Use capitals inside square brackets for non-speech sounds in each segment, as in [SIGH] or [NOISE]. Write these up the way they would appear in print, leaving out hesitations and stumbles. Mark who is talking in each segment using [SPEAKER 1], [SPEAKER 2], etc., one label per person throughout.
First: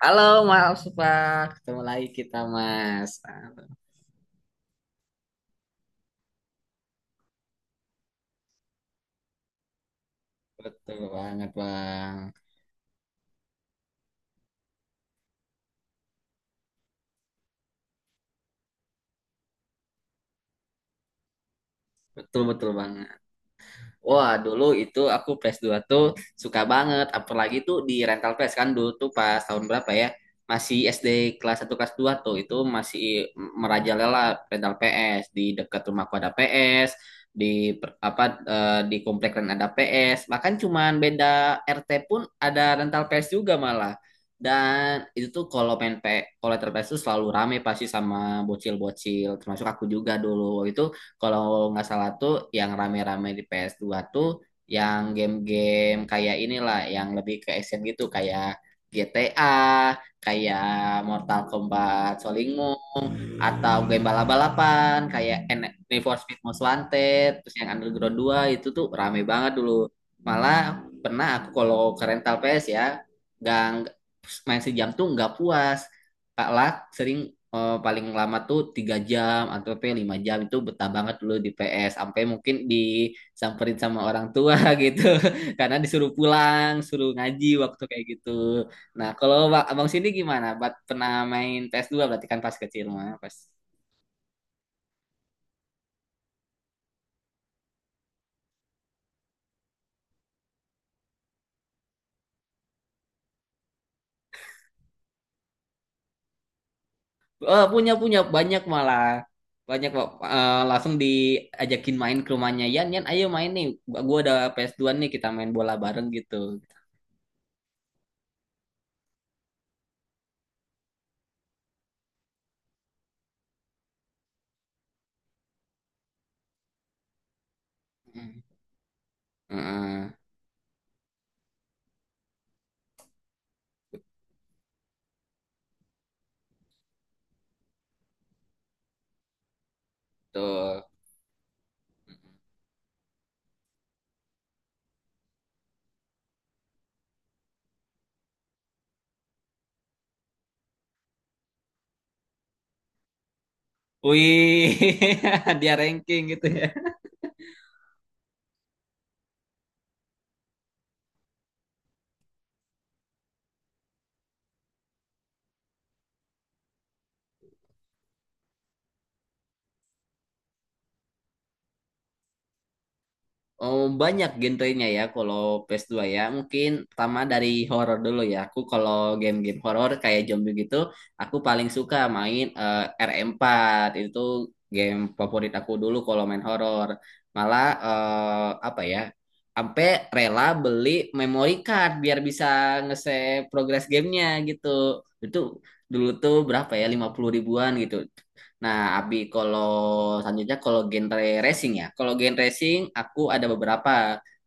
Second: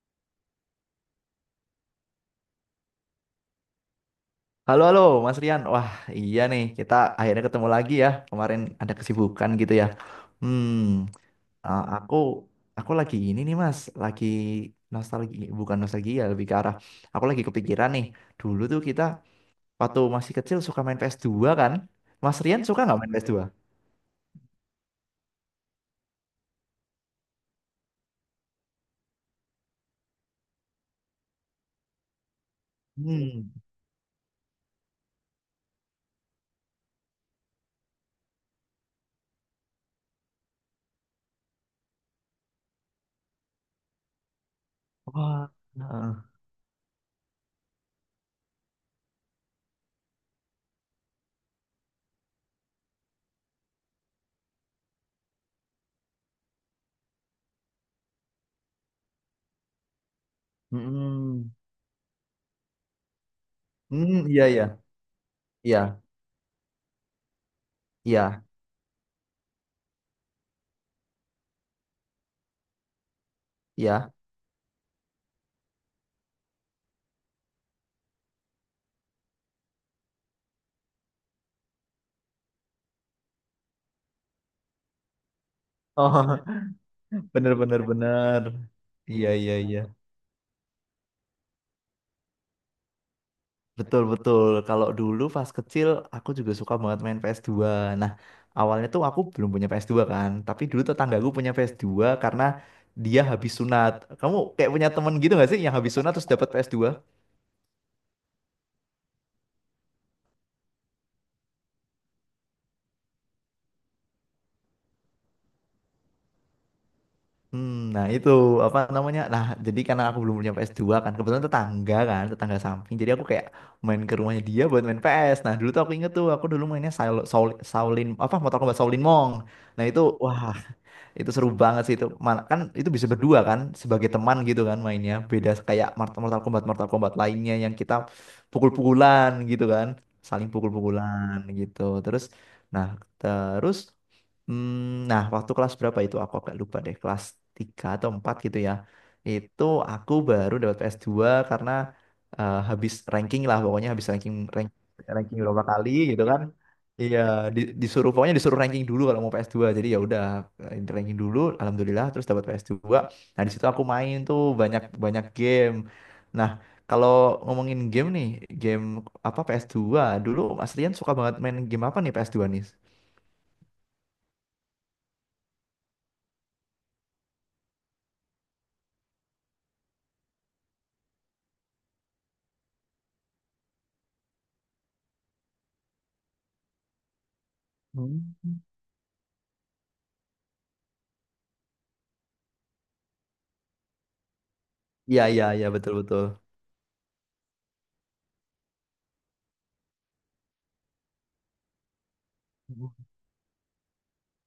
[SPEAKER 1] Halo Mas Pak, ketemu lagi kita Mas.
[SPEAKER 2] Halo, halo, Mas Rian. Wah, iya nih, kita akhirnya ketemu lagi ya. Kemarin ada kesibukan gitu ya. Hmm,
[SPEAKER 1] Betul banget
[SPEAKER 2] uh, aku
[SPEAKER 1] Bang,
[SPEAKER 2] aku lagi ini nih, Mas. Lagi nostalgia, bukan nostalgia, lebih ke arah. Aku lagi kepikiran nih. Dulu tuh kita waktu masih kecil suka main ps dua kan? Mas
[SPEAKER 1] betul
[SPEAKER 2] Rian
[SPEAKER 1] betul
[SPEAKER 2] suka nggak main ps
[SPEAKER 1] banget.
[SPEAKER 2] dua
[SPEAKER 1] Wah, dulu itu aku PS 2 tuh suka banget. Apalagi tuh di rental PS kan dulu tuh pas tahun berapa ya? Masih SD kelas satu kelas 2 tuh itu masih
[SPEAKER 2] Hmm,
[SPEAKER 1] merajalela rental PS. Di dekat rumahku ada PS, di per- apa eh, di komplek lain ada PS. Bahkan cuman beda RT pun ada rental PS juga malah. Dan itu
[SPEAKER 2] wah,
[SPEAKER 1] tuh kalau main P,
[SPEAKER 2] heeh.
[SPEAKER 1] kalau rental PS tuh selalu rame pasti sama bocil-bocil termasuk aku juga dulu. Itu kalau nggak salah tuh yang rame-rame di PS2 tuh yang game-game kayak inilah yang lebih ke action gitu kayak GTA, kayak Mortal
[SPEAKER 2] Hmm,
[SPEAKER 1] Kombat Solingwo atau game
[SPEAKER 2] hmm, iya, iya,
[SPEAKER 1] balap-balapan kayak
[SPEAKER 2] iya,
[SPEAKER 1] Need for Speed Most Wanted terus yang Underground dua
[SPEAKER 2] iya,
[SPEAKER 1] itu tuh rame banget dulu, malah pernah aku kalau ke rental PS ya nggak
[SPEAKER 2] iya.
[SPEAKER 1] main sejam tuh nggak puas Kak Lak sering, paling lama tuh 3 jam atau sampai 5 jam itu betah banget dulu di PS sampai mungkin disamperin sama orang tua [LAUGHS] gitu karena disuruh
[SPEAKER 2] Oh, [LAUGHS]
[SPEAKER 1] pulang suruh ngaji
[SPEAKER 2] bener, bener,
[SPEAKER 1] waktu kayak gitu.
[SPEAKER 2] bener.
[SPEAKER 1] Nah,
[SPEAKER 2] Iya,
[SPEAKER 1] kalau
[SPEAKER 2] iya, iya.
[SPEAKER 1] Abang sini gimana? Bat pernah main PS2 berarti kan pas kecil mah, pas.
[SPEAKER 2] Betul, betul. Kalau dulu pas kecil aku juga suka banget main PS2. Nah, awalnya tuh aku belum punya PS2 kan, tapi dulu tetanggaku punya PS2 karena dia habis sunat. Kamu kayak punya temen gitu gak sih yang habis sunat terus dapat PS2?
[SPEAKER 1] Oh, punya punya banyak malah. Banyak Bang. Langsung diajakin main ke rumahnya. Yan, Yan, ayo main nih. Gua ada PS2 nih, kita main bola bareng gitu.
[SPEAKER 2] Nah, itu apa namanya? Nah, jadi karena aku belum punya PS2 kan, kebetulan tetangga kan, tetangga samping. Jadi aku kayak main ke rumahnya dia buat main PS. Nah, dulu tuh aku inget tuh aku dulu mainnya Saul, Saul, Shaolin- apa, Mortal Kombat Shaolin Monk. Nah, itu
[SPEAKER 1] Heeh.
[SPEAKER 2] wah, itu seru banget sih itu. Mana kan itu bisa berdua kan sebagai teman gitu kan mainnya. Beda kayak Mortal Kombat lainnya yang kita pukul-pukulan gitu kan. Saling
[SPEAKER 1] Tuh.
[SPEAKER 2] pukul-pukulan gitu. Terus nah terus hmm, nah, waktu kelas berapa itu aku agak lupa deh. Kelas 3 atau 4 gitu ya. Itu aku baru dapat ps dua karena habis ranking lah, pokoknya habis
[SPEAKER 1] Wih,
[SPEAKER 2] ranking
[SPEAKER 1] [LAUGHS]
[SPEAKER 2] beberapa
[SPEAKER 1] dia
[SPEAKER 2] kali
[SPEAKER 1] ranking
[SPEAKER 2] gitu kan.
[SPEAKER 1] gitu ya.
[SPEAKER 2] Iya, disuruh, pokoknya disuruh ranking dulu kalau mau ps dua. Jadi ya udah, ranking dulu, alhamdulillah terus dapat ps dua. Nah, di situ aku main tuh banyak banyak game. Nah, kalau ngomongin game nih, game apa ps dua dulu Mas Rian suka banget main game apa nih ps dua nih?
[SPEAKER 1] Oh, banyak genrenya ya kalau ps dua ya. Mungkin pertama dari horor dulu ya. Aku kalau game-game horor kayak zombie gitu, aku paling suka main, RM4. Itu game favorit aku dulu kalau main horor. Malah,
[SPEAKER 2] Hmm.
[SPEAKER 1] apa ya? Sampai rela beli memory card biar bisa nge-save progress gamenya gitu.
[SPEAKER 2] Iya,
[SPEAKER 1] Itu
[SPEAKER 2] iya, iya, betul,
[SPEAKER 1] dulu
[SPEAKER 2] betul.
[SPEAKER 1] tuh berapa ya? 50 ribuan gitu. Nah, Abi, kalau selanjutnya kalau genre racing ya. Kalau genre racing, aku ada beberapa.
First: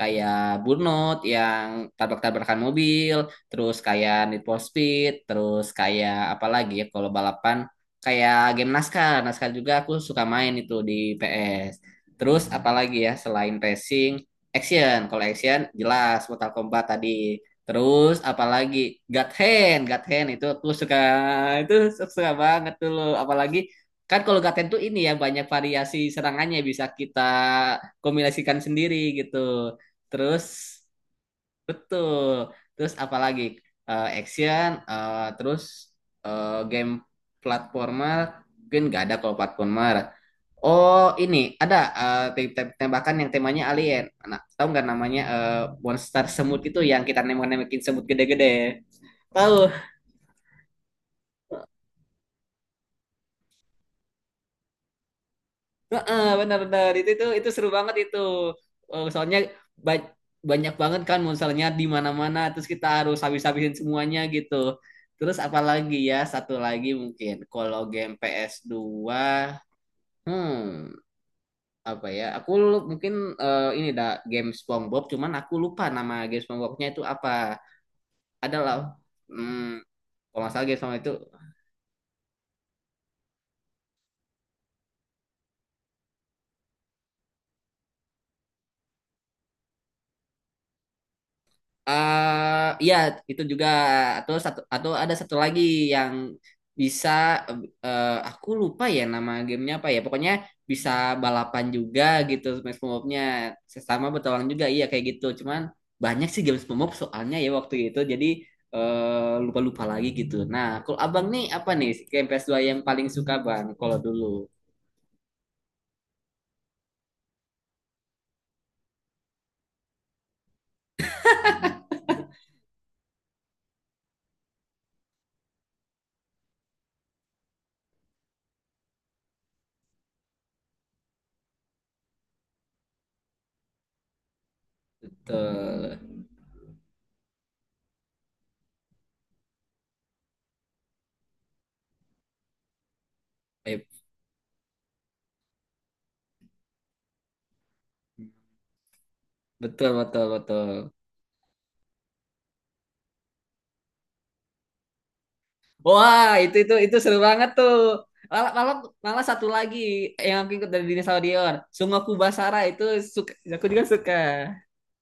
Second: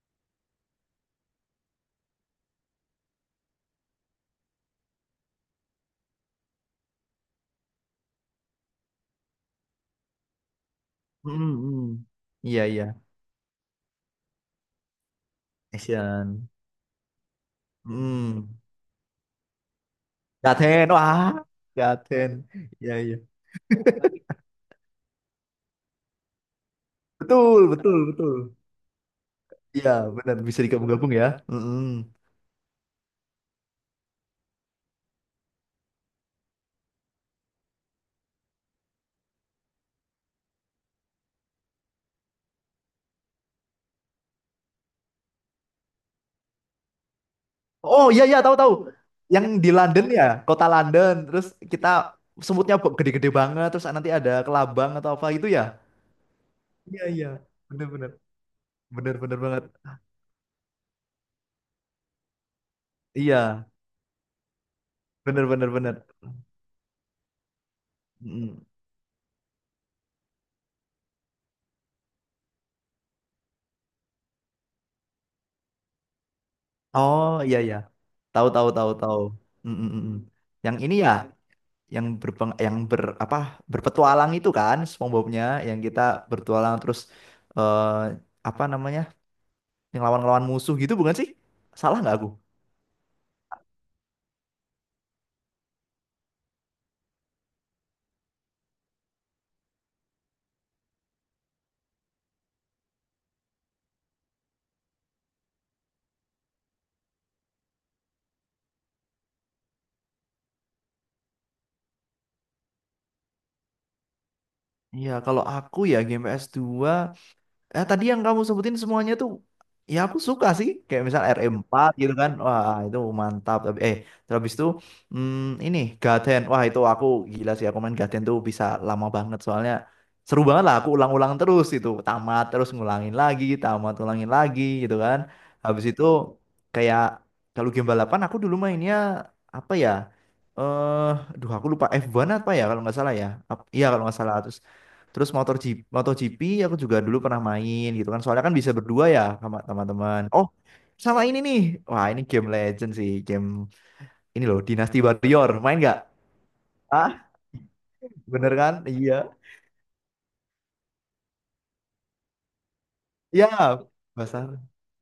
[SPEAKER 1] Kayak Burnout yang tabrak-tabrakan mobil, terus kayak Need for Speed, terus kayak apa lagi ya kalau balapan. Kayak game NASCAR. NASCAR juga aku suka main itu di
[SPEAKER 2] Hmm,
[SPEAKER 1] PS.
[SPEAKER 2] hmm.
[SPEAKER 1] Terus
[SPEAKER 2] Iya,
[SPEAKER 1] apa lagi
[SPEAKER 2] iya.
[SPEAKER 1] ya selain racing, action. Kalau action jelas
[SPEAKER 2] Asian.
[SPEAKER 1] Mortal Kombat tadi. Terus
[SPEAKER 2] Hmm.
[SPEAKER 1] apalagi God Hand, God Hand itu aku
[SPEAKER 2] Gaten,
[SPEAKER 1] suka
[SPEAKER 2] wah.
[SPEAKER 1] itu suka
[SPEAKER 2] Gaten.
[SPEAKER 1] banget tuh
[SPEAKER 2] Iya,
[SPEAKER 1] loh.
[SPEAKER 2] iya.
[SPEAKER 1] Apalagi kan kalau Gaten tuh ini ya banyak variasi serangannya bisa kita
[SPEAKER 2] Betul, betul, betul.
[SPEAKER 1] kombinasikan sendiri gitu.
[SPEAKER 2] Iya, benar,
[SPEAKER 1] Terus
[SPEAKER 2] bisa digabung-gabung ya. Mm-mm.
[SPEAKER 1] betul. Terus apalagi, terus, game platformer mungkin nggak ada kalau platformer. Oh ini ada, tembakan yang temanya alien. Nah, tahu nggak namanya, monster semut itu yang kita nembak-nembakin semut
[SPEAKER 2] Oh, iya, iya, tahu, tahu.
[SPEAKER 1] gede-gede?
[SPEAKER 2] Yang di
[SPEAKER 1] Tahu.
[SPEAKER 2] London ya, kota London. Terus kita semutnya gede-gede banget. Terus nanti ada kelabang atau apa gitu ya?
[SPEAKER 1] Heeh, benar-benar
[SPEAKER 2] Iya, iya.
[SPEAKER 1] itu seru
[SPEAKER 2] Bener,
[SPEAKER 1] banget
[SPEAKER 2] bener,
[SPEAKER 1] itu.
[SPEAKER 2] bener,
[SPEAKER 1] Soalnya
[SPEAKER 2] bener banget.
[SPEAKER 1] ba- banyak banget kan monsternya di mana-mana terus kita harus
[SPEAKER 2] Iya,
[SPEAKER 1] habis-habisin semuanya gitu. Terus
[SPEAKER 2] bener, bener,
[SPEAKER 1] apalagi
[SPEAKER 2] bener.
[SPEAKER 1] ya satu lagi mungkin kalau game ps
[SPEAKER 2] Mm.
[SPEAKER 1] dua, hmm apa ya? Aku mungkin, ini dah game SpongeBob cuman aku lupa nama game SpongeBobnya itu apa.
[SPEAKER 2] Oh, iya, iya. Tahu, tahu,
[SPEAKER 1] Adalah,
[SPEAKER 2] tahu, tahu. Mm,
[SPEAKER 1] hmm,
[SPEAKER 2] mm, mm, mm.
[SPEAKER 1] kalau nggak salah game
[SPEAKER 2] Yang ini
[SPEAKER 1] SpongeBob itu,
[SPEAKER 2] ya, yang berpetualang itu kan SpongeBob-nya, yang kita bertualang terus, eh apa namanya? Yang lawan-lawan musuh gitu bukan sih? Salah nggak aku?
[SPEAKER 1] iya itu juga atau satu atau ada satu lagi yang bisa, aku lupa ya nama gamenya apa ya pokoknya bisa balapan juga gitu Smash nya sama bertualang juga iya kayak gitu cuman banyak sih game SpongeBob soalnya ya waktu itu jadi, lupa-lupa lagi gitu. Nah, kalau abang nih apa nih game ps dua yang paling suka bang kalau dulu?
[SPEAKER 2] Iya, kalau aku ya, Game PS2, ya tadi yang kamu sebutin semuanya tuh, ya aku suka sih kayak misal RM4 gitu kan, wah itu mantap. Tapi terus habis itu, hmm, ini Gaten, wah itu aku gila sih, aku main Gaten tuh bisa lama banget soalnya seru banget lah, aku ulang-ulang terus itu, tamat, terus ngulangin lagi, tamat, ulangin lagi gitu kan. Habis
[SPEAKER 1] Betul.
[SPEAKER 2] itu, kayak, kalau game balapan aku dulu mainnya apa ya, eh duh, aku lupa. F1 apa ya kalau nggak salah ya,
[SPEAKER 1] Eh,
[SPEAKER 2] iya kalau nggak salah terus. Terus MotoGP aku juga dulu pernah main gitu kan. Soalnya kan bisa berdua ya sama
[SPEAKER 1] betul
[SPEAKER 2] teman-teman.
[SPEAKER 1] betul
[SPEAKER 2] Oh,
[SPEAKER 1] betul.
[SPEAKER 2] sama ini nih. Wah, ini game legend sih. Game ini loh, Dynasty Warrior. Main nggak?
[SPEAKER 1] Wah, itu
[SPEAKER 2] Ah,
[SPEAKER 1] seru banget tuh. Malah,
[SPEAKER 2] bener
[SPEAKER 1] malah,
[SPEAKER 2] kan? Iya.
[SPEAKER 1] malah satu lagi yang aku ikut dari Dinosaurion, Sungoku Basara itu suka,
[SPEAKER 2] Ya,
[SPEAKER 1] aku juga suka.
[SPEAKER 2] Basara.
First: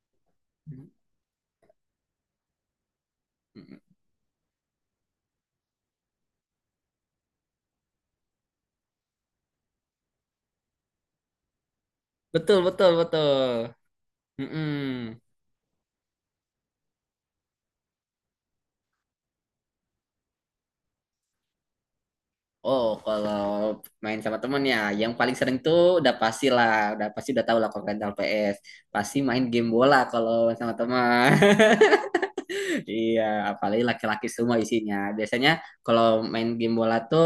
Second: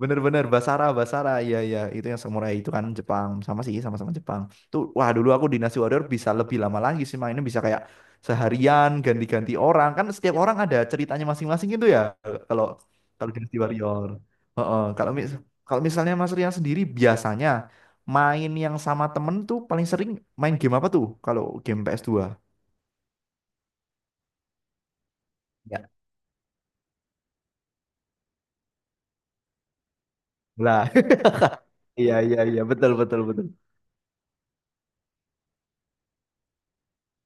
[SPEAKER 2] Bener-bener Basara, Basara. Iya, iya, itu yang samurai itu kan Jepang. Sama sih, sama-sama Jepang. Tuh, wah dulu aku Dynasty Warrior bisa lebih lama lagi sih mainnya, bisa kayak seharian ganti-ganti orang. Kan setiap orang ada ceritanya masing-masing gitu ya.
[SPEAKER 1] Betul,
[SPEAKER 2] Kalau
[SPEAKER 1] betul, betul.
[SPEAKER 2] kalau Dynasty Warrior.
[SPEAKER 1] Mm-mm.
[SPEAKER 2] Heeh, kalau misalnya Mas Rian sendiri biasanya main yang sama temen tuh paling sering main game apa tuh? Kalau game ps dua,
[SPEAKER 1] Oh, kalau main sama temen ya, yang paling sering tuh
[SPEAKER 2] ya.
[SPEAKER 1] udah pasti lah, udah pasti udah tahu lah kalau rental PS. Pasti main game bola kalau main sama
[SPEAKER 2] Lah,
[SPEAKER 1] teman. [LAUGHS]
[SPEAKER 2] [LAUGHS] iya, iya, iya, betul, betul,
[SPEAKER 1] Iya,
[SPEAKER 2] betul.
[SPEAKER 1] apalagi laki-laki semua isinya. Biasanya kalau main game bola tuh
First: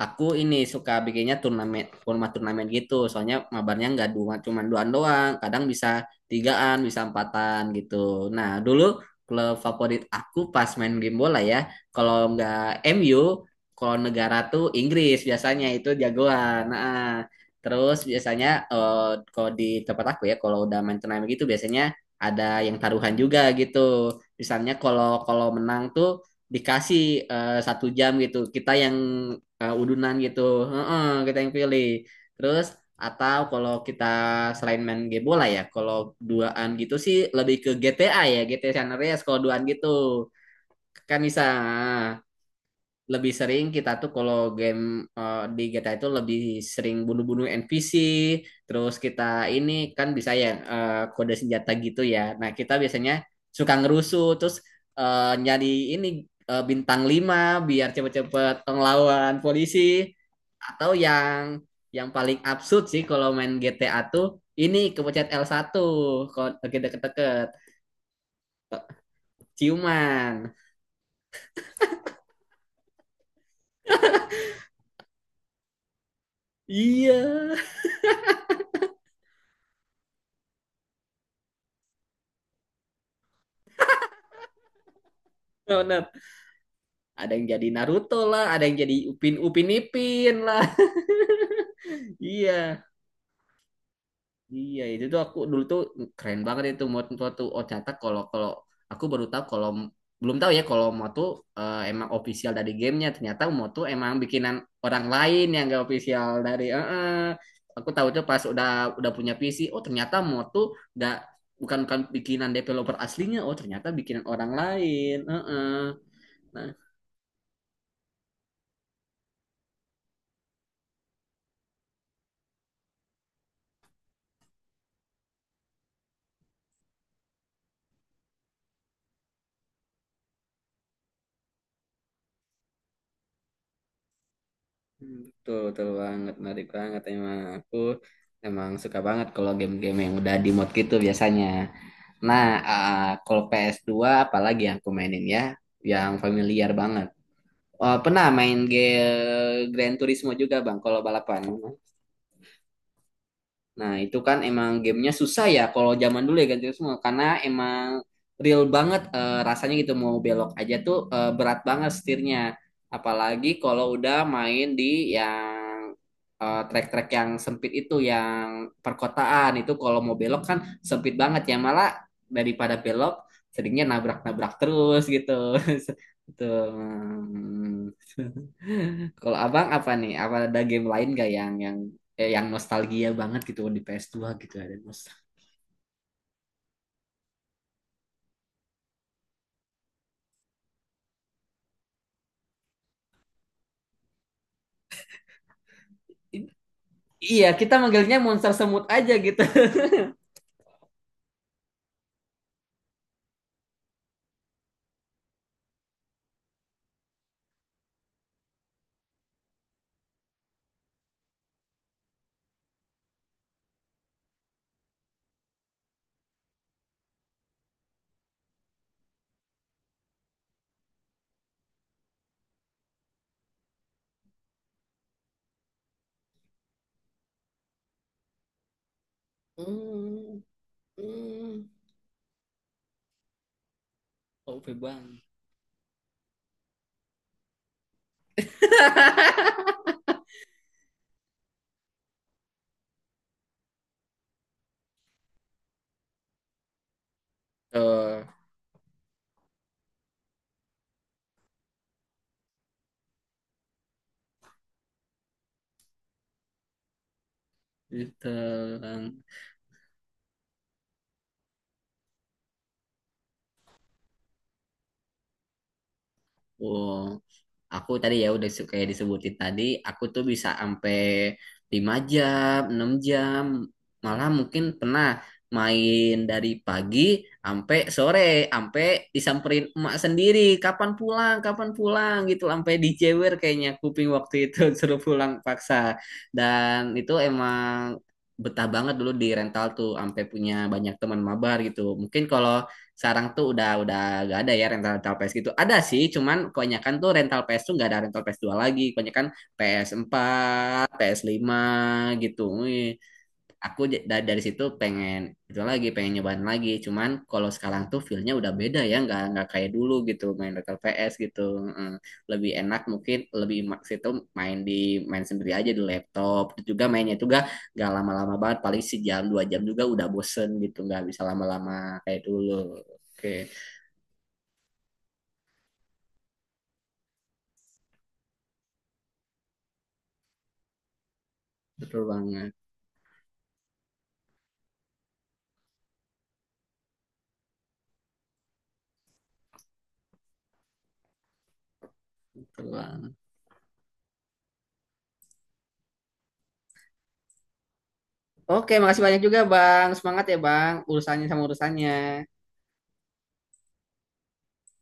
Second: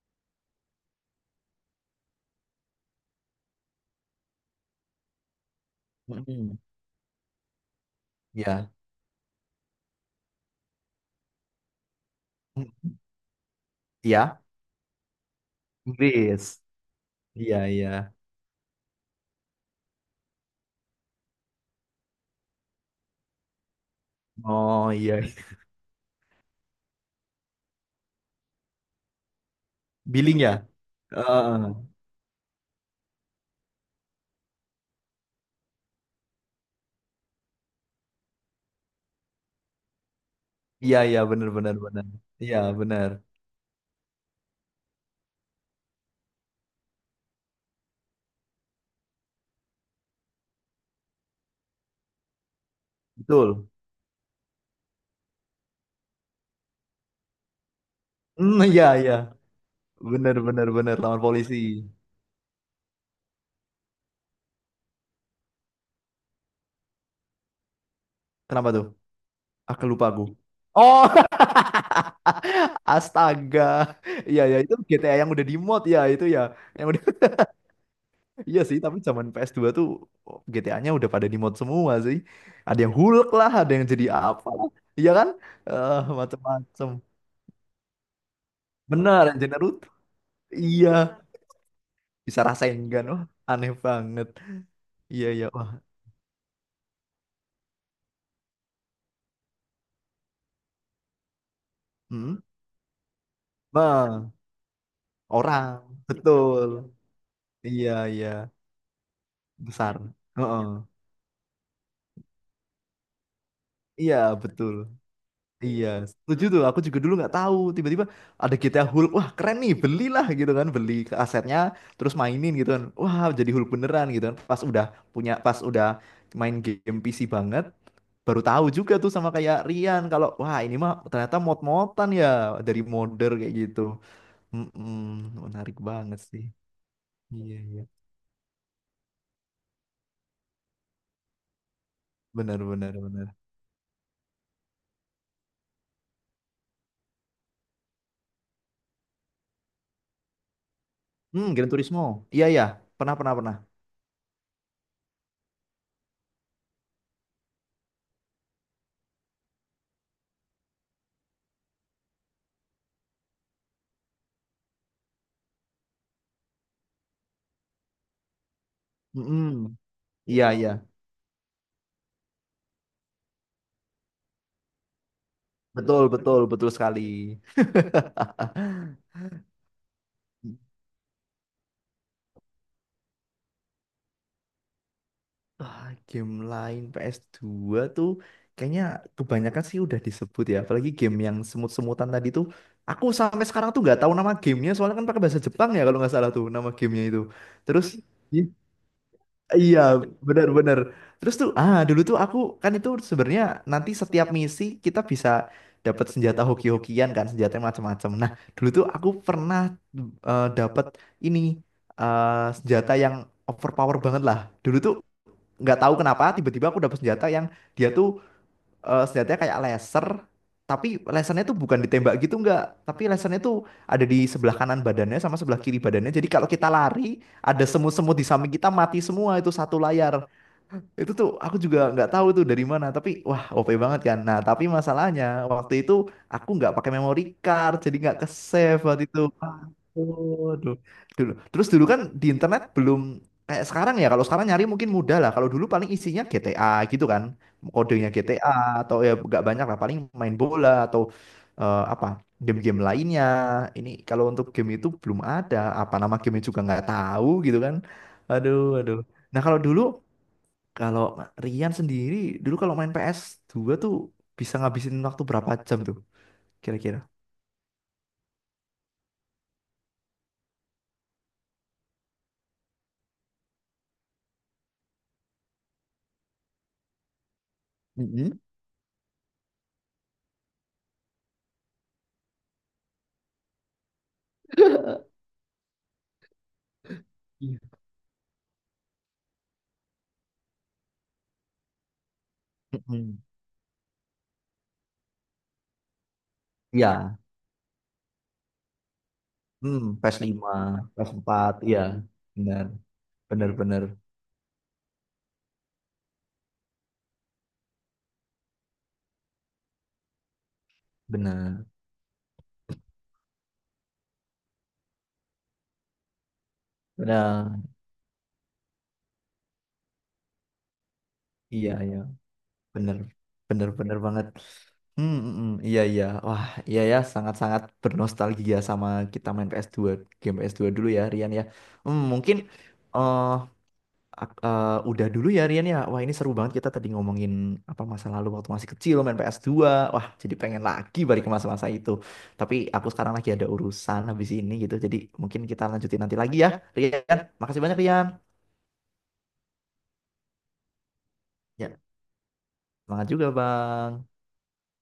[SPEAKER 1] aku ini suka bikinnya turnamen, format turnamen gitu. Soalnya mabarnya nggak dua, cuman duaan doang. Kadang bisa
[SPEAKER 2] Mm-mm.
[SPEAKER 1] tigaan, bisa empatan gitu. Nah,
[SPEAKER 2] Iya.
[SPEAKER 1] dulu klub favorit aku pas main game bola ya, kalau nggak
[SPEAKER 2] Mm,
[SPEAKER 1] MU, kalau negara
[SPEAKER 2] iya.
[SPEAKER 1] tuh Inggris biasanya itu
[SPEAKER 2] Inggris.
[SPEAKER 1] jagoan. Nah,
[SPEAKER 2] Iya, iya.
[SPEAKER 1] terus biasanya, eh, kalau di tempat aku ya, kalau udah main turnamen gitu biasanya ada yang taruhan juga gitu misalnya
[SPEAKER 2] Oh, iya.
[SPEAKER 1] kalau kalau menang tuh dikasih, 1 jam gitu kita yang,
[SPEAKER 2] [LAUGHS]
[SPEAKER 1] udunan
[SPEAKER 2] Billing
[SPEAKER 1] gitu.
[SPEAKER 2] ya?
[SPEAKER 1] Heeh, kita yang pilih,
[SPEAKER 2] Heeh.
[SPEAKER 1] terus atau kalau kita selain main game bola ya kalau duaan gitu sih lebih ke GTA ya GTA San Andreas kalau duaan gitu
[SPEAKER 2] Iya,
[SPEAKER 1] kan
[SPEAKER 2] iya,
[SPEAKER 1] bisa
[SPEAKER 2] benar, benar, benar. Iya, benar.
[SPEAKER 1] lebih sering kita tuh kalau game, di GTA itu lebih sering bunuh-bunuh NPC terus kita ini kan bisa ya, kode senjata gitu ya nah kita biasanya
[SPEAKER 2] Betul.
[SPEAKER 1] suka ngerusuh terus, nyari ini, bintang 5 biar cepet-cepet
[SPEAKER 2] Hmm, iya, iya.
[SPEAKER 1] ngelawan polisi
[SPEAKER 2] Benar, benar,
[SPEAKER 1] atau
[SPEAKER 2] benar, lawan polisi.
[SPEAKER 1] yang paling absurd sih kalau main GTA tuh ini kepencet L1 kalau kita deket-deket
[SPEAKER 2] Kenapa tuh? Ah, lupa aku.
[SPEAKER 1] ciuman
[SPEAKER 2] Oh, [LAUGHS] astaga. Iya, iya, itu GTA yang udah di mod ya, itu ya. Yang udah
[SPEAKER 1] iya.
[SPEAKER 2] [LAUGHS] iya sih, tapi zaman ps dua tuh GTA-nya udah pada di mod semua sih. Ada yang Hulk lah, ada yang jadi apa lah. Iya kan?
[SPEAKER 1] [LAUGHS]
[SPEAKER 2] Eh,
[SPEAKER 1] Benar,
[SPEAKER 2] macam-macam.
[SPEAKER 1] ada yang jadi Naruto lah, ada yang jadi
[SPEAKER 2] Benar,
[SPEAKER 1] Upin
[SPEAKER 2] yang
[SPEAKER 1] Upin
[SPEAKER 2] Naruto,
[SPEAKER 1] Ipin lah.
[SPEAKER 2] iya,
[SPEAKER 1] [LAUGHS]
[SPEAKER 2] bisa
[SPEAKER 1] Iya,
[SPEAKER 2] rasain kan? Wah, aneh banget.
[SPEAKER 1] iya itu tuh
[SPEAKER 2] Iya,
[SPEAKER 1] aku
[SPEAKER 2] iya.
[SPEAKER 1] dulu
[SPEAKER 2] Wah,
[SPEAKER 1] tuh keren banget itu moto-moto tuh. Oh ternyata kalau kalau aku baru tahu kalau belum tahu ya kalau moto tuh, emang
[SPEAKER 2] hmm?
[SPEAKER 1] official dari gamenya ternyata moto emang
[SPEAKER 2] Bah,
[SPEAKER 1] bikinan orang lain yang
[SPEAKER 2] orang.
[SPEAKER 1] gak official dari,
[SPEAKER 2] Betul.
[SPEAKER 1] aku
[SPEAKER 2] Iya,
[SPEAKER 1] tahu tuh
[SPEAKER 2] iya.
[SPEAKER 1] pas udah punya PC oh
[SPEAKER 2] Besar.
[SPEAKER 1] ternyata moto
[SPEAKER 2] Heeh.
[SPEAKER 1] gak, bukan bukan bikinan developer aslinya oh ternyata
[SPEAKER 2] Iya,
[SPEAKER 1] bikinan orang
[SPEAKER 2] betul.
[SPEAKER 1] lain,
[SPEAKER 2] Iya, setuju tuh.
[SPEAKER 1] Nah,
[SPEAKER 2] Aku juga dulu nggak tahu. Tiba-tiba ada GTA Hulk. Wah, keren nih. Belilah gitu kan. Beli ke asetnya, terus mainin gitu kan. Wah, jadi Hulk beneran gitu kan. Pas udah punya, pas udah main game PC banget, baru tahu juga tuh sama kayak Rian kalau wah, ini mah ternyata mod-modan ya, dari modder kayak gitu. Mm-mm,
[SPEAKER 1] hmm, betul,
[SPEAKER 2] menarik
[SPEAKER 1] betul
[SPEAKER 2] banget
[SPEAKER 1] banget,
[SPEAKER 2] sih.
[SPEAKER 1] menarik banget emang.
[SPEAKER 2] Iya,
[SPEAKER 1] Aku
[SPEAKER 2] iya.
[SPEAKER 1] emang suka banget kalau game-game yang udah di mod gitu biasanya. Nah,
[SPEAKER 2] Benar, benar,
[SPEAKER 1] ah,
[SPEAKER 2] benar.
[SPEAKER 1] kalau ps dua apalagi yang aku mainin ya, yang familiar banget. Oh, pernah main game Gran Turismo juga Bang, kalau balapan.
[SPEAKER 2] Hmm, Gran Turismo. Iya, iya. Pernah, pernah, pernah.
[SPEAKER 1] Nah, itu kan emang gamenya susah ya kalau zaman dulu ya ganti semua karena emang real banget, rasanya gitu mau belok aja tuh, berat banget setirnya. Apalagi kalau udah main di yang, trek-trek yang sempit itu yang perkotaan itu
[SPEAKER 2] Mm-mm.
[SPEAKER 1] kalau mau belok
[SPEAKER 2] Iya,
[SPEAKER 1] kan
[SPEAKER 2] iya.
[SPEAKER 1] sempit banget ya malah daripada belok seringnya nabrak-nabrak terus gitu.
[SPEAKER 2] Betul,
[SPEAKER 1] [LAUGHS]
[SPEAKER 2] betul,
[SPEAKER 1] Itu.
[SPEAKER 2] betul sekali. [LAUGHS]
[SPEAKER 1] Kalau abang apa nih? Apa ada game lain gak yang yang nostalgia banget gitu di ps dua gitu ada nostalgia.
[SPEAKER 2] Ah, game lain PS2 tuh kayaknya kebanyakan sih udah disebut ya. Apalagi game yang semut-semutan tadi tuh. Aku sampai sekarang tuh nggak tahu nama gamenya soalnya kan pakai bahasa Jepang ya kalau nggak salah tuh nama gamenya itu.
[SPEAKER 1] Iya, kita
[SPEAKER 2] Terus,
[SPEAKER 1] manggilnya Monster Semut aja gitu. [LAUGHS]
[SPEAKER 2] iya, benar-benar. Terus tuh, ah, dulu tuh aku kan itu sebenarnya nanti setiap misi kita bisa dapat senjata hoki-hokian kan, senjata macam-macam. Nah, dulu tuh aku pernah, dapat ini, eh, senjata yang overpower banget lah. Dulu tuh nggak tahu kenapa tiba-tiba aku dapat senjata yang dia tuh, senjatanya kayak laser, tapi lasernya tuh bukan ditembak gitu, enggak, tapi lasernya tuh ada di sebelah kanan badannya sama sebelah kiri badannya. Jadi kalau kita lari, ada semut-semut di samping kita mati semua itu satu layar.
[SPEAKER 1] Hmm,
[SPEAKER 2] Itu tuh aku
[SPEAKER 1] hmm,
[SPEAKER 2] juga nggak tahu tuh dari mana, tapi wah, OP banget kan. Nah, tapi
[SPEAKER 1] OP bang.
[SPEAKER 2] masalahnya waktu itu aku nggak pakai memory card, jadi nggak ke save waktu itu.
[SPEAKER 1] [LAUGHS]
[SPEAKER 2] Aduh, dulu. Terus dulu kan di internet belum kayak sekarang ya. Kalau sekarang nyari mungkin mudah lah. Kalau dulu paling isinya GTA gitu kan, kodenya
[SPEAKER 1] Tuh,
[SPEAKER 2] GTA atau ya nggak banyak lah. Paling main bola atau, apa, game-game lainnya. Ini kalau untuk game itu belum ada. Apa nama gamenya juga nggak tahu gitu kan.
[SPEAKER 1] gitu.
[SPEAKER 2] Aduh, aduh. Nah, kalau dulu, kalau Rian sendiri dulu kalau main ps dua tuh bisa ngabisin waktu berapa jam tuh
[SPEAKER 1] Oh,
[SPEAKER 2] kira-kira?
[SPEAKER 1] aku tadi ya udah, kayak disebutin tadi, aku tuh bisa sampai 5 jam, 6 jam, malah mungkin pernah main dari pagi sampai sore,
[SPEAKER 2] Mhm.
[SPEAKER 1] sampai disamperin emak sendiri, kapan pulang gitu, sampai dijewer kayaknya kuping waktu itu [LAUGHS] suruh pulang paksa. Dan itu
[SPEAKER 2] Iya.
[SPEAKER 1] emang betah banget dulu di rental tuh, sampai punya banyak teman mabar gitu. Mungkin kalau
[SPEAKER 2] Mm-mm.
[SPEAKER 1] sekarang tuh udah gak ada ya rental rental PS gitu. Ada sih, cuman kebanyakan tuh
[SPEAKER 2] Iya,
[SPEAKER 1] rental PS tuh gak ada rental ps dua lagi. Kebanyakan
[SPEAKER 2] hmm, PS5,
[SPEAKER 1] PS4,
[SPEAKER 2] ps
[SPEAKER 1] ps
[SPEAKER 2] empat,
[SPEAKER 1] lima
[SPEAKER 2] iya,
[SPEAKER 1] gitu.
[SPEAKER 2] benar,
[SPEAKER 1] Wih
[SPEAKER 2] benar, benar,
[SPEAKER 1] aku dari situ pengen itu lagi pengen nyobain lagi cuman kalau sekarang tuh feel-nya udah beda ya nggak kayak dulu gitu main Battle PS gitu.
[SPEAKER 2] benar,
[SPEAKER 1] Mm, lebih enak mungkin lebih maks itu main di main sendiri aja di laptop. Terus juga mainnya juga
[SPEAKER 2] benar,
[SPEAKER 1] nggak lama-lama banget paling sejam 2 jam juga udah bosen gitu nggak bisa
[SPEAKER 2] iya, iya,
[SPEAKER 1] lama-lama kayak dulu.
[SPEAKER 2] benar,
[SPEAKER 1] Oke,
[SPEAKER 2] benar, benar banget. Hmm, mm, mm, iya, iya, wah, iya ya, sangat-sangat bernostalgia sama kita main ps dua, game ps dua dulu ya, Rian ya.
[SPEAKER 1] betul
[SPEAKER 2] Mungkin,
[SPEAKER 1] banget
[SPEAKER 2] eh, udah dulu ya Rian ya. Wah, ini seru banget kita tadi ngomongin apa masa lalu waktu masih kecil main ps dua. Wah, jadi pengen lagi balik ke masa-masa itu. Tapi
[SPEAKER 1] betul
[SPEAKER 2] aku
[SPEAKER 1] banget.
[SPEAKER 2] sekarang lagi ada urusan habis ini gitu. Jadi mungkin kita lanjutin nanti lagi ya Rian. Makasih banyak Rian.
[SPEAKER 1] Oke, makasih banyak juga bang semangat ya bang urusannya sama
[SPEAKER 2] Ya,
[SPEAKER 1] urusannya
[SPEAKER 2] semangat juga Bang.